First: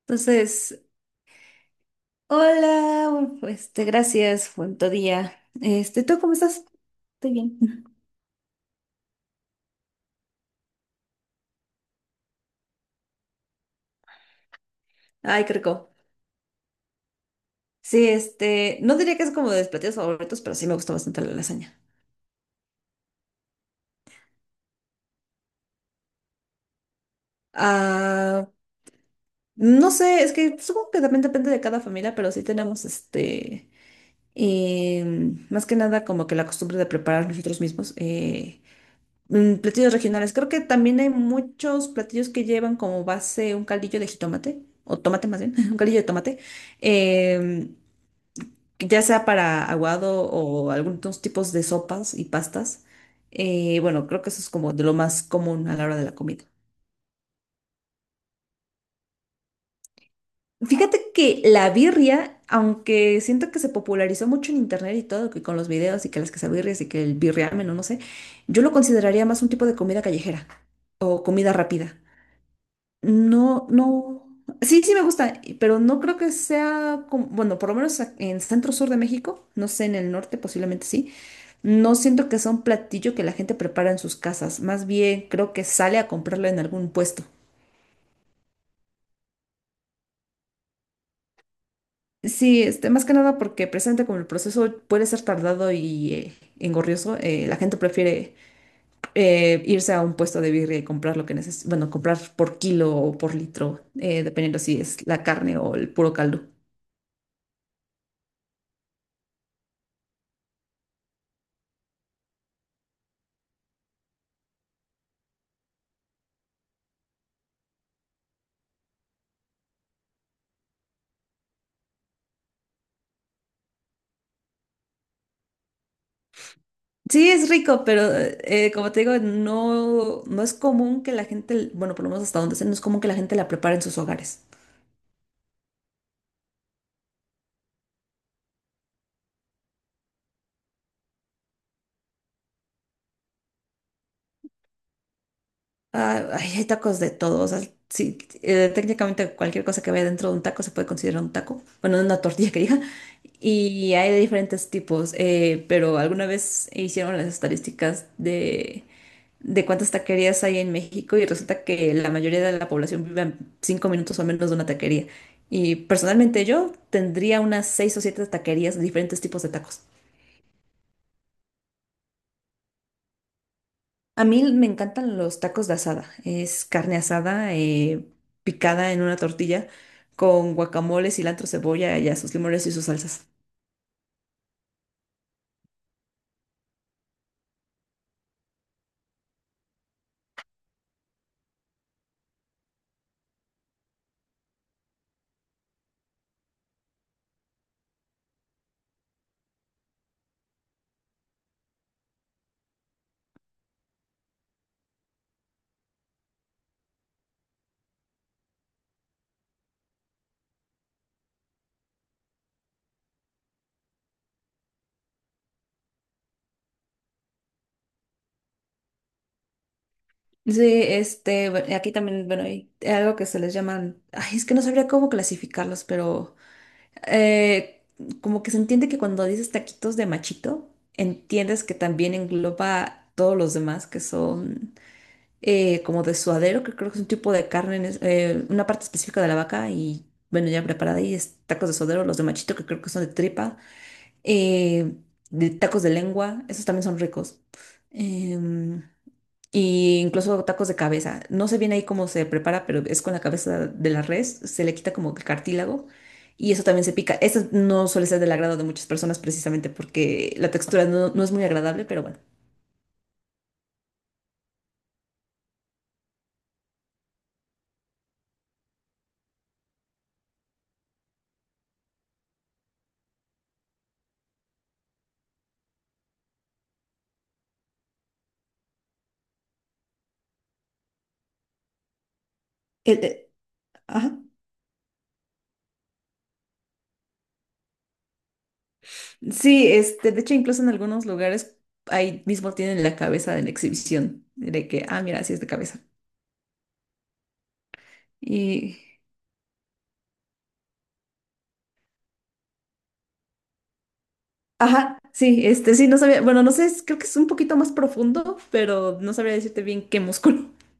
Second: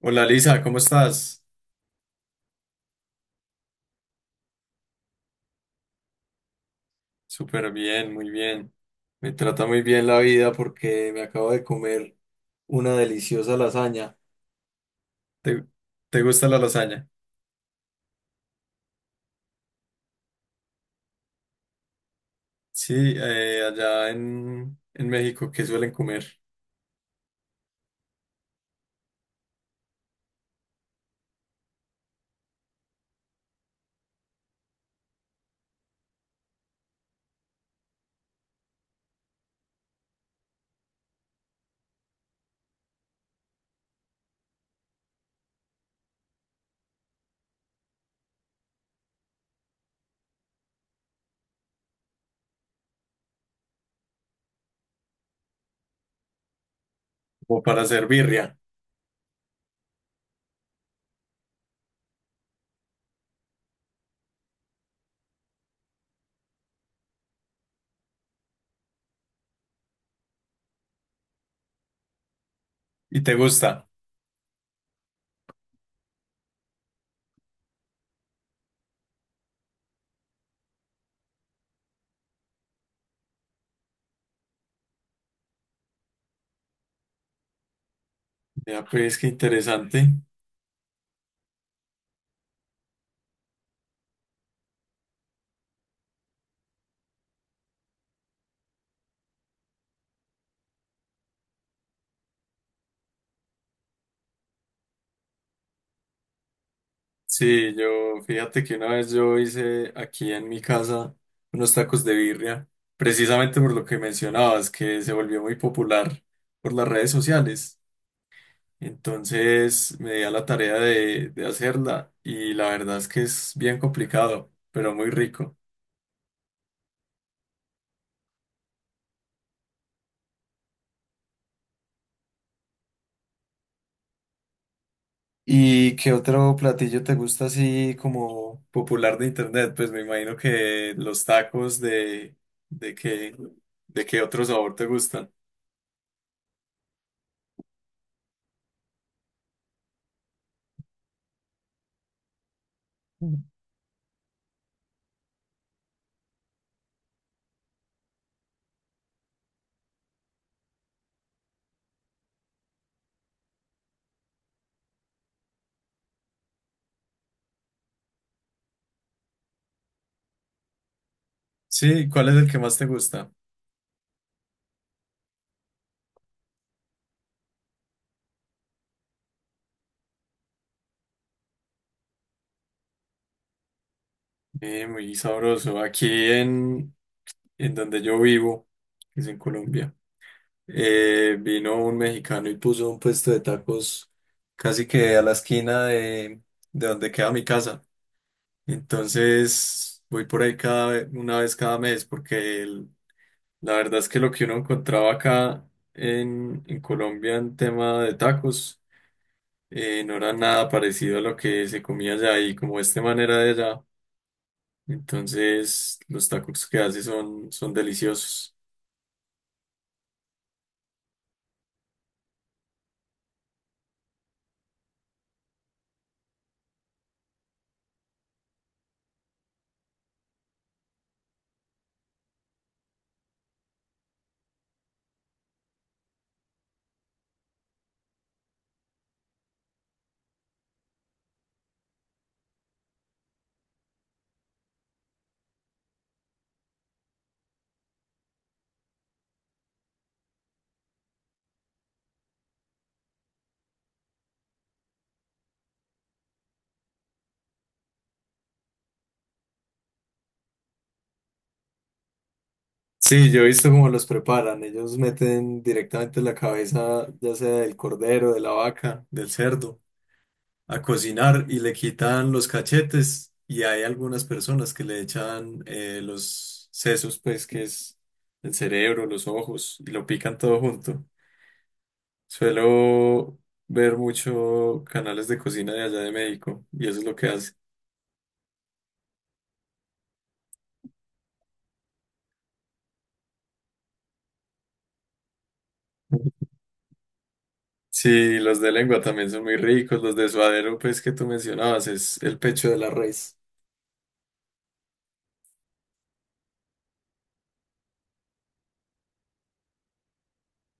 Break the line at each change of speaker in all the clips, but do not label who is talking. Hola Lisa,
Entonces,
¿cómo estás?
hola, gracias, buen tu día. ¿Tú cómo estás? Estoy bien.
Súper bien, muy bien. Me trata muy bien la vida porque me acabo de comer una deliciosa lasaña.
Ay, qué
¿Te,
rico.
¿te gusta la lasaña?
Sí, no diría que es como de mis platillos favoritos, pero sí me gusta bastante la lasaña.
Sí, allá en México, ¿qué suelen comer?
Ah, no sé, es que supongo que también depende de cada familia, pero sí tenemos más que nada como que la costumbre de preparar nosotros mismos. Platillos regionales. Creo que también hay muchos platillos que llevan como base un caldillo de jitomate, o tomate más bien, un caldillo de tomate, em, que ya sea para aguado o algunos tipos de sopas y pastas. Bueno, creo que eso es como de lo más común a la hora de la comida.
Como para hacer birria.
Fíjate que la birria, aunque siento que se popularizó mucho en internet y todo, que con los videos y que las quesabirrias y que el birriamen o no sé, yo lo consideraría más un tipo de comida callejera o comida rápida.
¿Y te
No,
gusta?
no. Sí, sí me gusta, pero no creo que sea como, bueno, por lo menos en centro sur de México, no sé, en el norte posiblemente sí. No siento que sea un platillo que la gente prepara en sus casas, más bien creo que sale a comprarlo en algún puesto.
Ya, pues qué interesante.
Sí, más que nada porque presente como el proceso puede ser tardado y engorrioso, la gente prefiere irse a un puesto de birria y comprar lo que necesita, bueno, comprar por kilo o por litro, dependiendo si es la carne o el puro caldo.
Sí, yo, fíjate que una vez yo hice aquí en mi casa unos tacos de birria, precisamente por lo que mencionabas, que se volvió muy popular por las redes sociales. Entonces me di a la tarea de hacerla y la verdad es que es bien complicado, pero muy rico.
Sí, es rico, pero como te digo, no, no es común que la gente, bueno, por lo menos hasta donde sé, no es común que la gente la prepare en sus hogares.
¿Y qué otro platillo te gusta así como popular de internet? Pues me imagino que los tacos de qué, de qué otro sabor te gustan.
Ah, ay, hay tacos de todo. O sea, sí, técnicamente cualquier cosa que vaya dentro de un taco se puede considerar un taco. Bueno, una tortilla que diga. Y hay de diferentes tipos. Pero alguna vez hicieron las estadísticas de cuántas taquerías hay en México y resulta que la mayoría de la población vive a cinco minutos o menos de una taquería. Y personalmente yo tendría unas seis o siete taquerías de diferentes tipos de tacos.
Sí, ¿cuál es el que más te gusta?
A mí me encantan los tacos de asada. Es carne asada picada en una tortilla con guacamole, cilantro, cebolla y a sus limones y sus salsas.
Muy sabroso. Aquí en, en donde yo vivo, que es en Colombia. Vino un mexicano y puso un puesto de tacos casi que a la esquina de donde queda mi casa. Entonces voy por ahí cada, una vez cada mes porque la verdad es que lo que uno encontraba acá en Colombia en tema de tacos no era nada parecido a lo que se comía allá y como este manera de allá. Entonces los tacos que hace son, son deliciosos.
Sí, aquí también, bueno, hay algo que se les llaman, ay, es que no sabría cómo clasificarlos, pero eh, como que se entiende que cuando dices taquitos de machito, entiendes que también engloba todos los demás que son como de suadero, que creo que es un tipo de carne, una parte específica de la vaca y bueno, ya preparada y es tacos de suadero, los de machito que creo que son de tripa, eh, de tacos de lengua, esos también son ricos. Em, y incluso tacos de cabeza. No sé bien ahí cómo se prepara, pero es con la cabeza de la res, se le quita como que el cartílago. Y eso también se pica. Eso no suele ser del agrado de muchas personas precisamente porque la textura no, no es muy agradable, pero bueno.
Sí, yo he visto cómo los preparan. Ellos meten directamente la cabeza, ya sea del cordero, de la vaca, del cerdo, a cocinar y le quitan los cachetes. Y hay algunas personas que le echan los sesos, pues, que es el cerebro, los ojos, y lo pican todo junto.
El- eh,
Suelo ver
ajá.
mucho canales de cocina de allá de México, y eso es lo que hace.
Sí, de hecho, incluso en algunos lugares ahí mismo tienen la cabeza de la exhibición, de que, ah, mira, así es de cabeza.
Sí, los de
Y,
lengua también son muy ricos. Los de suadero, pues, que tú mencionabas, es el pecho de la res.
ajá, sí, sí, no sabía, bueno, no sé, creo que es un poquito más profundo, pero no sabría decirte bien qué músculo.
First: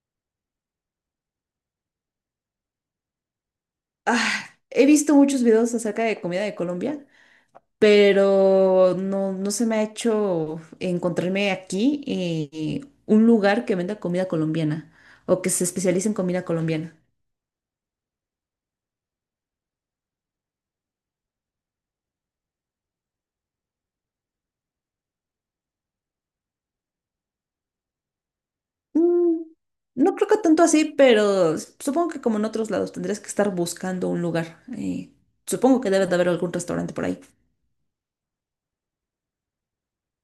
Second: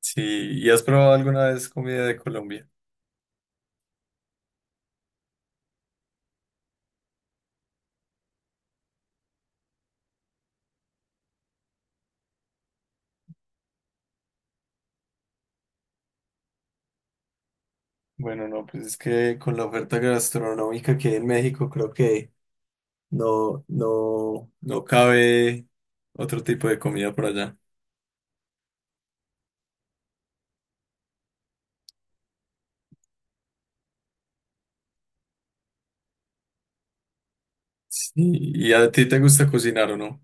Sí, ¿y has probado alguna vez comida de Colombia?
Ah, he visto muchos videos acerca de comida de Colombia, pero no, no se me ha hecho encontrarme aquí un lugar que venda comida colombiana o que se especialice en comida colombiana.
Bueno, no, pues es que con la oferta gastronómica que hay en México, creo que no, no, no cabe otro tipo de comida por allá.
Mm, no creo que tanto así, pero supongo que como en otros lados tendrías que estar buscando un lugar. Supongo que debe de haber algún restaurante por ahí.
Sí, ¿y a ti te gusta cocinar o no?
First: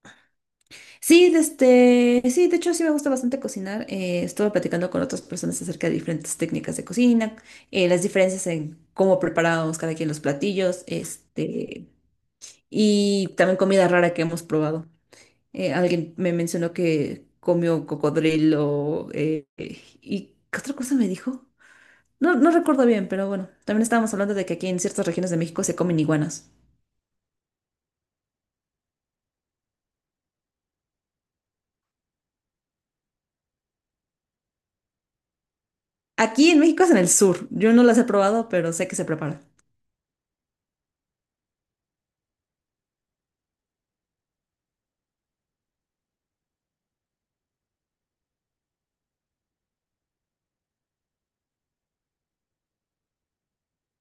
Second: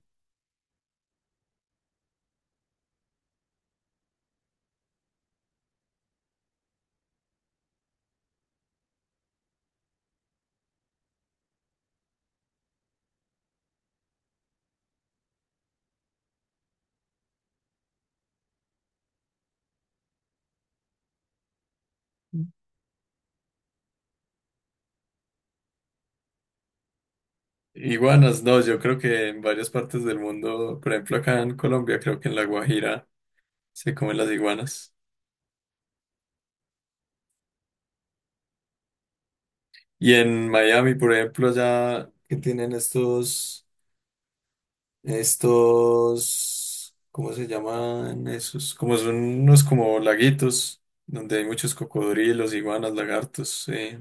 Sí, sí, de hecho sí me gusta bastante cocinar. Estuve platicando con otras personas acerca de diferentes técnicas de cocina, las diferencias en cómo preparamos cada quien los platillos, y también comida rara que hemos probado. Alguien me mencionó que comió cocodrilo, y ¿qué otra cosa me dijo? No, no recuerdo bien, pero bueno, también estábamos hablando de que aquí en ciertas regiones de México se comen iguanas.
Iguanas, no, yo creo que en varias partes del mundo, por ejemplo acá en Colombia, creo que en La Guajira se comen las iguanas.
Aquí en México es en el sur. Yo no las he probado, pero sé que se preparan.
Y en Miami, por ejemplo, allá que tienen estos estos, ¿cómo se llaman esos? Como son unos como laguitos, donde hay muchos cocodrilos, iguanas, lagartos,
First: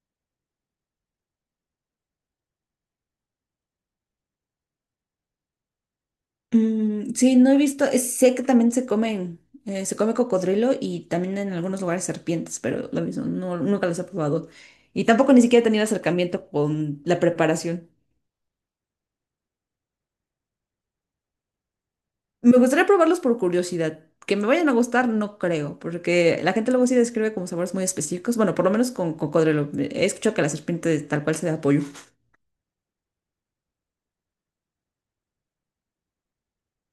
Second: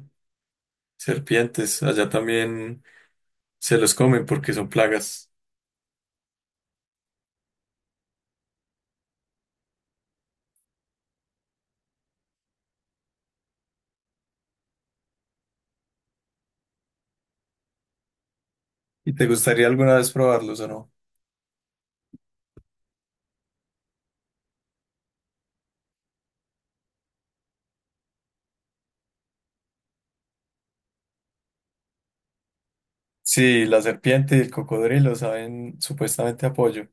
serpientes. Allá también se los comen porque son plagas.
Mm, sí, no he visto, sé que también se comen, se come cocodrilo y también en algunos lugares serpientes, pero lo mismo, no, nunca los he probado. Y tampoco ni siquiera he tenido acercamiento con la preparación.
¿Y te gustaría alguna vez probarlos o no?
Me gustaría probarlos por curiosidad. Que me vayan a gustar, no creo, porque la gente luego sí describe como sabores muy específicos. Bueno, por lo menos con cocodrilo. He escuchado que la serpiente tal cual se da apoyo.
Sí, la serpiente y el cocodrilo saben supuestamente apoyo.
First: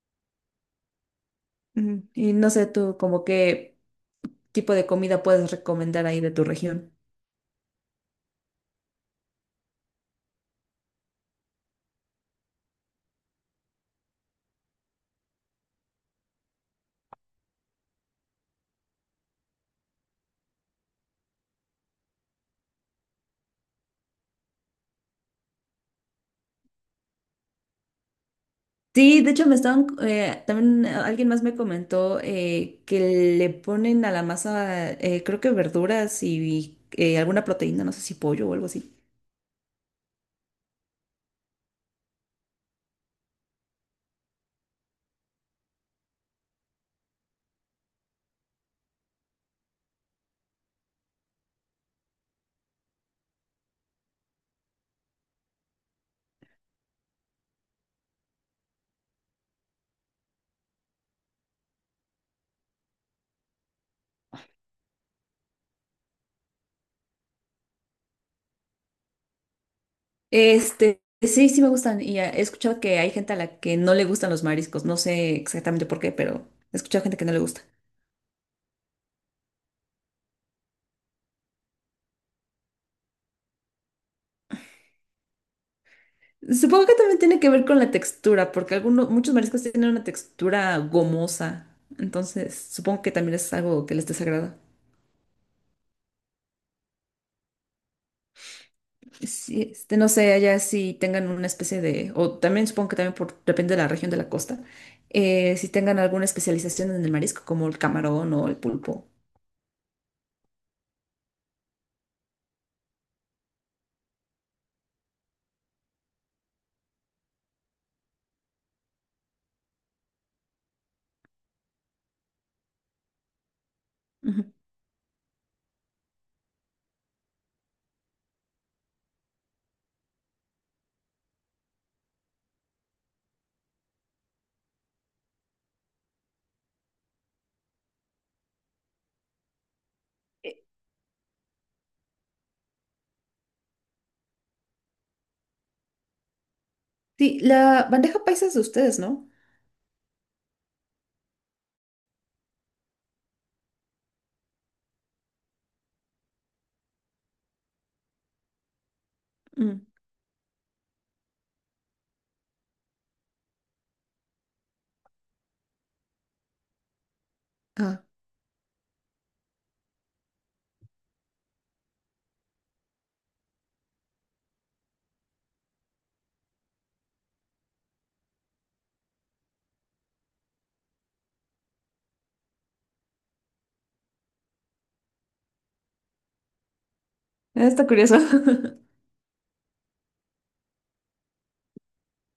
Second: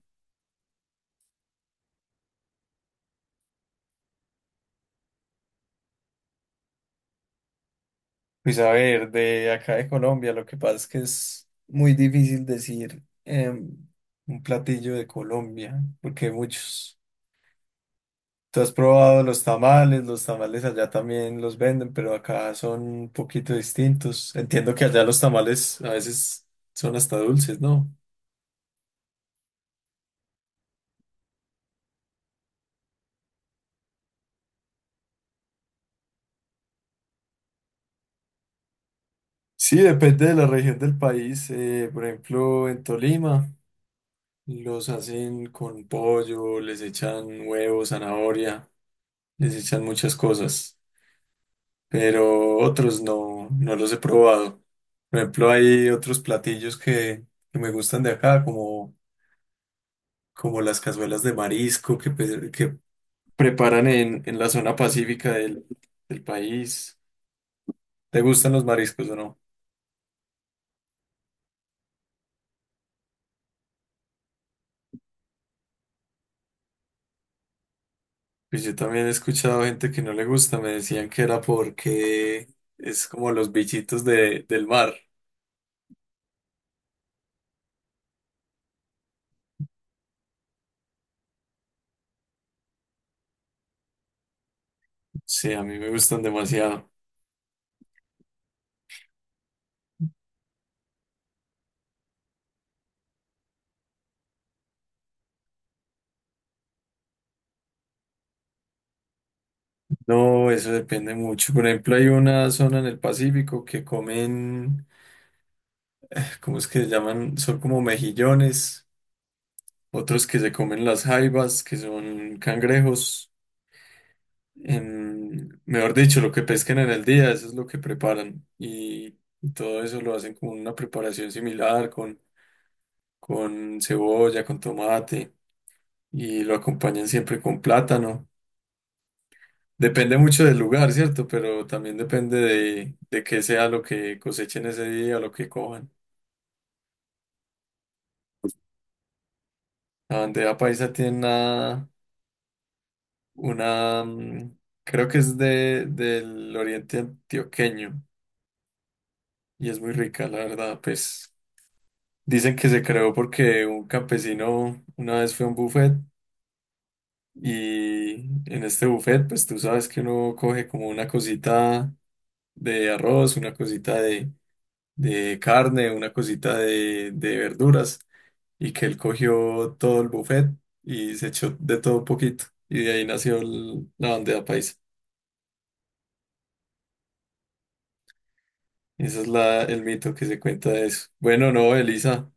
Ujú. Y no sé tú, como qué tipo de comida puedes recomendar ahí de tu región.
Pues a ver, de acá de Colombia, lo que pasa es que es muy difícil decir un platillo de Colombia, porque hay muchos. ¿Tú has probado los tamales? Los tamales allá también los venden, pero acá son un poquito distintos. Entiendo que allá los tamales a veces son hasta dulces, ¿no?
Sí, de hecho me estaban, también alguien más me comentó que le ponen a la masa, creo que verduras y, alguna proteína, no sé si pollo o algo así.
Sí, depende de la región del país. Por ejemplo, en Tolima los hacen con pollo, les echan huevo, zanahoria, les echan muchas cosas, pero otros no, no los he probado. Por ejemplo, hay otros platillos que me gustan de acá, como, como las cazuelas de marisco que preparan en la zona pacífica del país. ¿Te gustan los mariscos o no?
Este, sí, sí me gustan y he escuchado que hay gente a la que no le gustan los mariscos, no sé exactamente por qué, pero he escuchado gente que no le gusta.
Pues yo también he escuchado gente que no le gusta, me decían que era porque es como los bichitos del mar.
Supongo que también tiene que ver con la textura, porque algunos, muchos mariscos tienen una textura gomosa. Entonces, supongo que también es algo que les desagrada.
Sí, a mí me gustan demasiado.
Sí, no sé, allá si tengan una especie de, o también supongo que también por, depende de la región de la costa, si tengan alguna especialización en el marisco, como el camarón o el pulpo.
No, eso depende mucho. Por ejemplo, hay una zona en el Pacífico que comen, ¿cómo es que se llaman? Son como mejillones, otros que se comen las jaivas, que son cangrejos.
Ujú.
Em, mejor dicho, lo que pesquen en el día, eso es lo que preparan. Y todo eso lo hacen con una preparación similar, con cebolla, con tomate, y lo acompañan siempre con plátano. Depende mucho del
Eh,
lugar, ¿cierto? Pero también depende de qué sea lo que cosechen ese día, o lo que cojan.
Sí, la bandeja paisa es de ustedes, ¿no?
La bandeja paisa tiene una, mm, creo que es del oriente antioqueño y es
Mm.
muy rica, la verdad, pues. Dicen que se creó porque un campesino una vez fue a un buffet
Ah,
y en este buffet, pues tú sabes que uno coge como una cosita de arroz, una cosita de carne, una cosita de verduras y que él cogió todo el buffet y se echó de todo un poquito y de ahí nació la bandeja paisa.
está curioso.
Ese es la, el mito que se cuenta de eso. Bueno, no, Elisa,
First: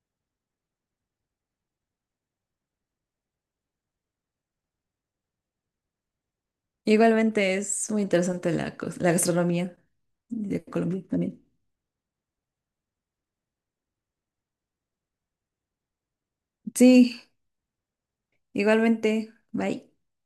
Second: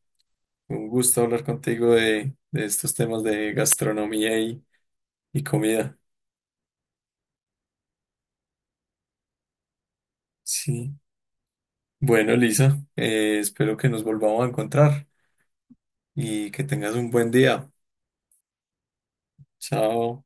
un gusto hablar contigo de estos temas de gastronomía y comida.
Igualmente es muy interesante la, la gastronomía de
Sí.
Colombia también.
Bueno, Lisa, espero que nos volvamos a encontrar y que tengas un
Sí.
buen día.
Igualmente, bye.
Chao.